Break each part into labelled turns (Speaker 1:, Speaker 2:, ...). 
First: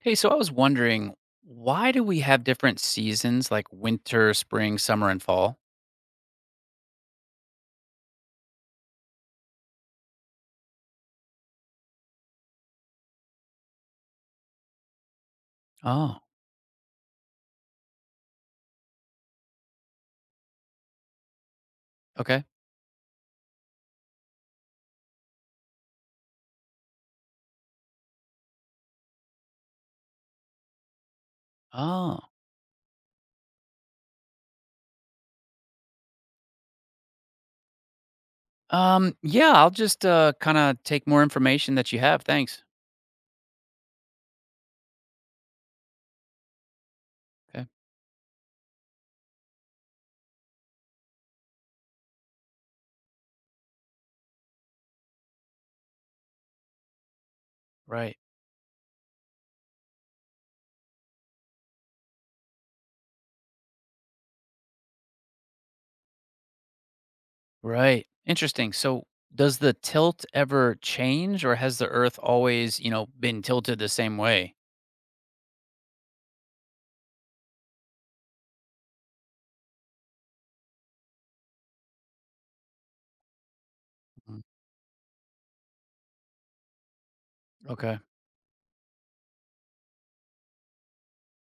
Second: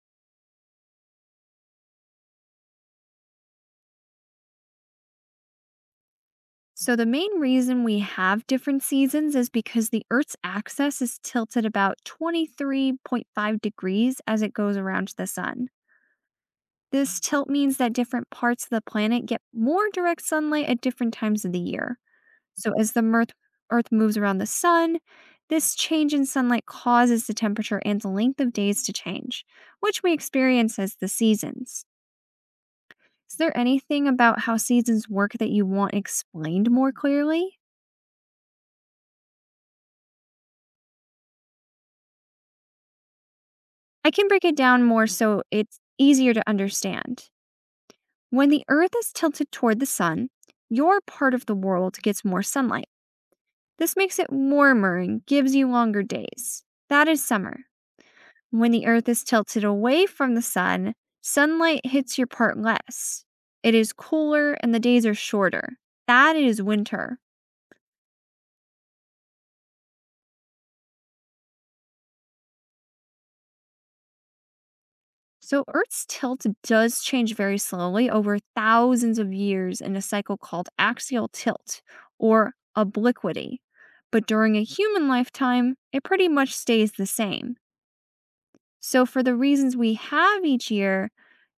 Speaker 1: Hey, so I was wondering, why do we have different seasons like winter, spring, summer, and fall?
Speaker 2: So, the main reason we have different seasons is because the Earth's axis is tilted about 23.5 degrees as it goes around the sun.
Speaker 1: Oh,
Speaker 2: This tilt means that different parts of the planet get more direct sunlight at different times of the year.
Speaker 1: okay.
Speaker 2: So, as Earth moves around the sun, this change in sunlight causes the temperature and the length of days to change, which we experience as the seasons.
Speaker 1: Oh,
Speaker 2: Is there anything about how seasons work that you want explained more clearly?
Speaker 1: yeah, I'll just kind of take more information that you have. Thanks.
Speaker 2: I can break it down more so it's easier to understand.
Speaker 1: Okay.
Speaker 2: When the Earth is tilted toward the sun, your part of the world gets more sunlight. This makes it warmer and gives you longer days. That is summer.
Speaker 1: Right.
Speaker 2: When the Earth is tilted away from the sun, sunlight hits your part less. It is cooler and the days are shorter. That is winter.
Speaker 1: Right. Interesting. So, does the tilt ever change or has the earth always, been tilted the same way?
Speaker 2: So Earth's tilt does change very slowly over thousands of years in a cycle called axial tilt or obliquity. But
Speaker 1: Mm,
Speaker 2: during a human lifetime, it pretty much stays the same.
Speaker 1: okay.
Speaker 2: So for the reasons we have each year,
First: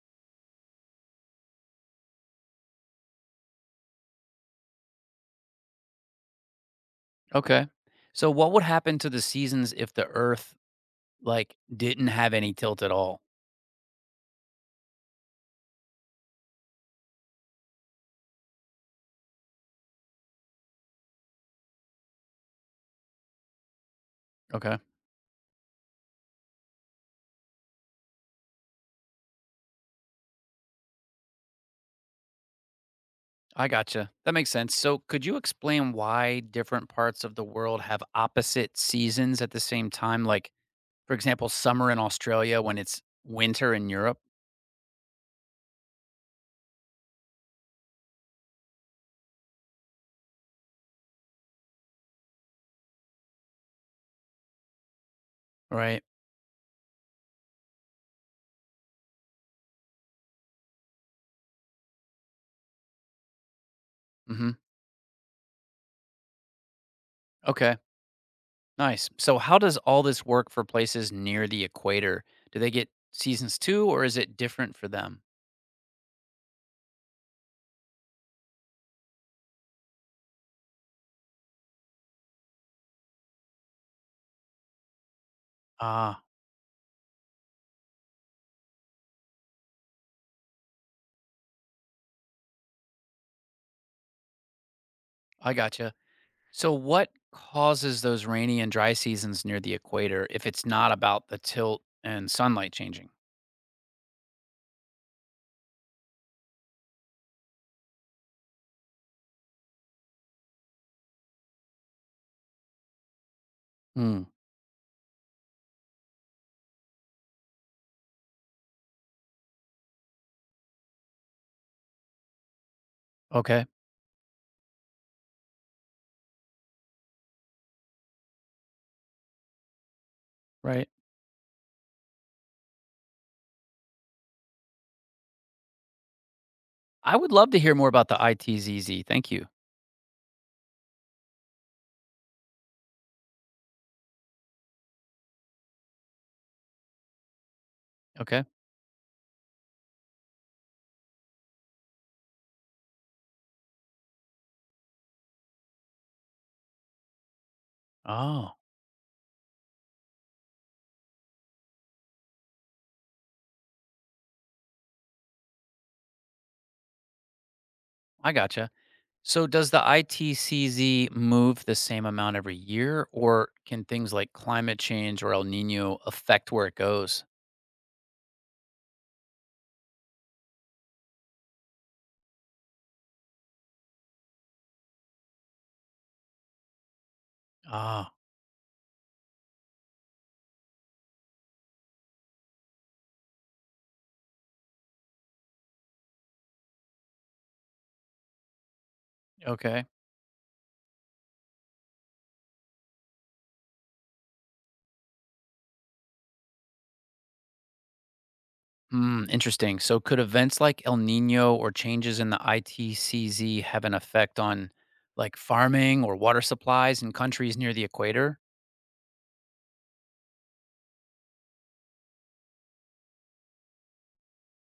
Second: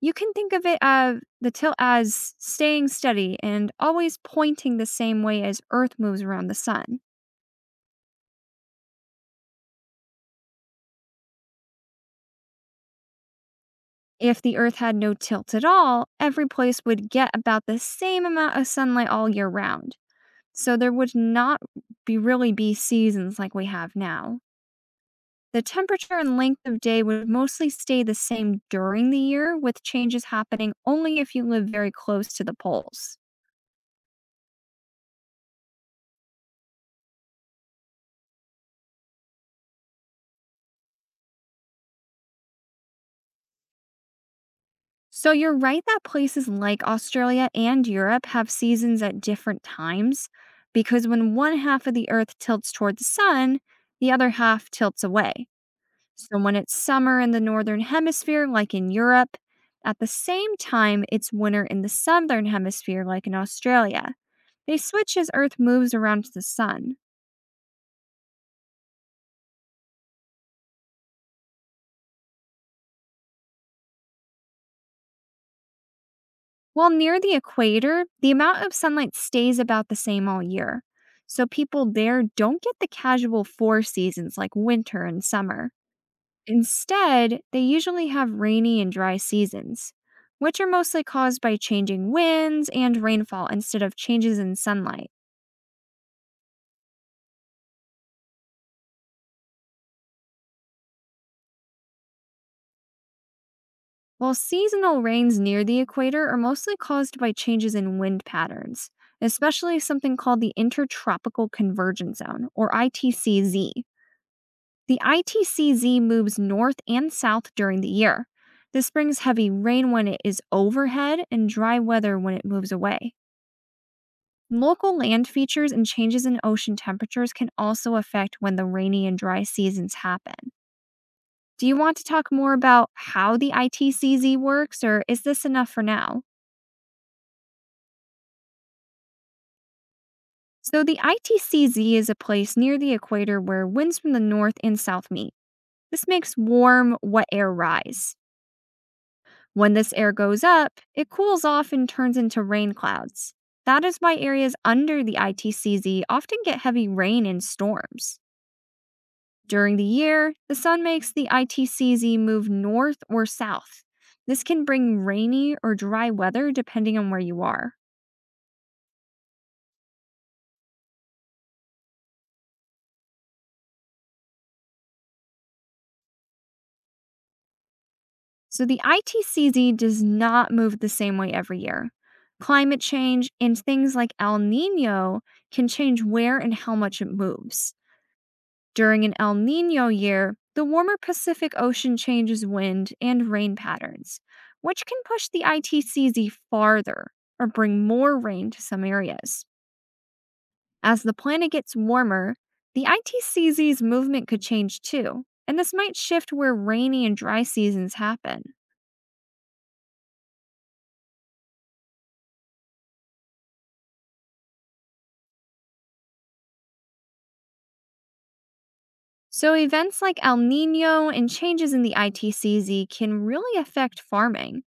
Speaker 2: you can think of it as the tilt as staying steady and always pointing the same way as Earth moves around the sun.
Speaker 1: Okay. So, what would happen to the seasons if the earth like didn't have any tilt at all?
Speaker 2: If the Earth had no tilt at all, every place would get about the same amount of sunlight all year round. So there would not be really be seasons like we have now.
Speaker 1: Okay.
Speaker 2: The temperature and length of day would mostly stay the same during the year, with changes happening only if you live very close to the poles.
Speaker 1: I gotcha. That makes sense. So, could you explain why different parts of the world have opposite seasons at the same time? Like, for example, summer in Australia when it's winter in Europe,
Speaker 2: So you're right that places like Australia and Europe have seasons at different times because when one half of the earth tilts toward the sun, the other half tilts away.
Speaker 1: right?
Speaker 2: So when it's summer in the northern hemisphere, like in Europe, at the same time it's winter in the southern hemisphere, like in Australia.
Speaker 1: Hmm.
Speaker 2: They switch as Earth moves around the sun.
Speaker 1: Okay, nice. So, how does all this work for places near the equator? Do they get seasons too, or is it different for them?
Speaker 2: While near the equator, the amount of sunlight stays about the same all year. So people there don't get the casual four seasons like winter and summer.
Speaker 1: Ah,
Speaker 2: Instead, they usually have rainy and dry seasons, which are mostly caused by changing winds and rainfall instead of changes in sunlight.
Speaker 1: I gotcha. So, what causes those rainy and dry seasons near the equator if it's not about the tilt and sunlight changing?
Speaker 2: While seasonal rains near the equator are mostly caused by changes in wind patterns, especially something called the Intertropical Convergence Zone, or ITCZ.
Speaker 1: Mm,
Speaker 2: The ITCZ moves north and south during the year. This brings heavy rain when it is overhead and dry weather when it moves away.
Speaker 1: okay,
Speaker 2: Local land features and changes in ocean temperatures can also affect when the rainy and dry seasons happen.
Speaker 1: right.
Speaker 2: Do you want to talk more about how the ITCZ works, or is this enough for now?
Speaker 1: I would love to hear more about the ITZZ. Thank you.
Speaker 2: So the ITCZ is a place near the equator where winds from the north and south meet. This makes warm, wet air rise.
Speaker 1: Okay.
Speaker 2: When this air goes up, it cools off and turns into rain clouds. That is why areas under the ITCZ often get heavy rain and storms.
Speaker 1: Oh,
Speaker 2: During the year, the sun makes the ITCZ move north or south. This can bring rainy or dry weather depending on where you are.
Speaker 1: I gotcha. So, does the ITCZ move the same amount every year, or can things like climate change or El Nino affect where it goes?
Speaker 2: So the ITCZ does not move the same way every year. Climate change and things like El Nino can change where and how much it moves.
Speaker 1: Ah,
Speaker 2: During an El Nino year, the warmer Pacific Ocean changes wind and rain patterns, which can push the ITCZ farther or bring more rain to some areas.
Speaker 1: okay.
Speaker 2: As the planet gets warmer, the ITCZ's movement could change too, and this might shift where rainy and dry seasons happen.
Speaker 1: Hmm, interesting. So, could events like El Nino or changes in the ITCZ have an effect on like farming or water supplies in countries near the equator?
Speaker 2: So, events like El Nino and changes in the ITCZ can really affect farming.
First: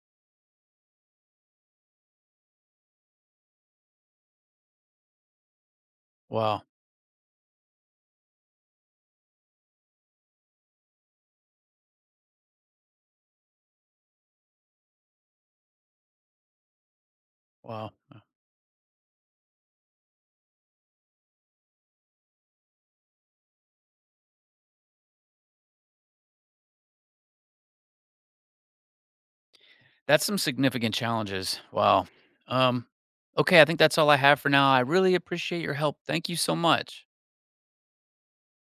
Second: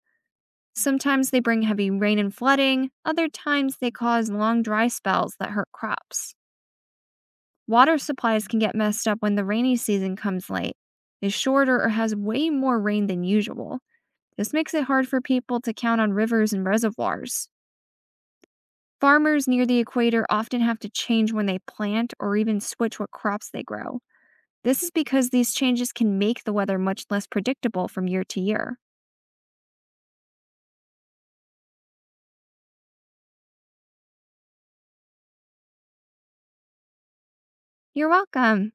Speaker 2: Sometimes they bring heavy rain and flooding, other times, they cause long dry spells that hurt crops.
Speaker 1: Wow.
Speaker 2: Water supplies can get messed up when the rainy season comes late, is shorter, or has way more rain than usual. This makes it hard for people to count on rivers and reservoirs.
Speaker 1: Wow.
Speaker 2: Farmers near the equator often have to change when they plant or even switch what crops they grow. This is because these changes can make the weather much less predictable from year to year.
Speaker 1: That's some significant challenges. Wow. Um, okay, I think that's all I have for now. I really appreciate your help. Thank you so much.
Speaker 2: You're welcome.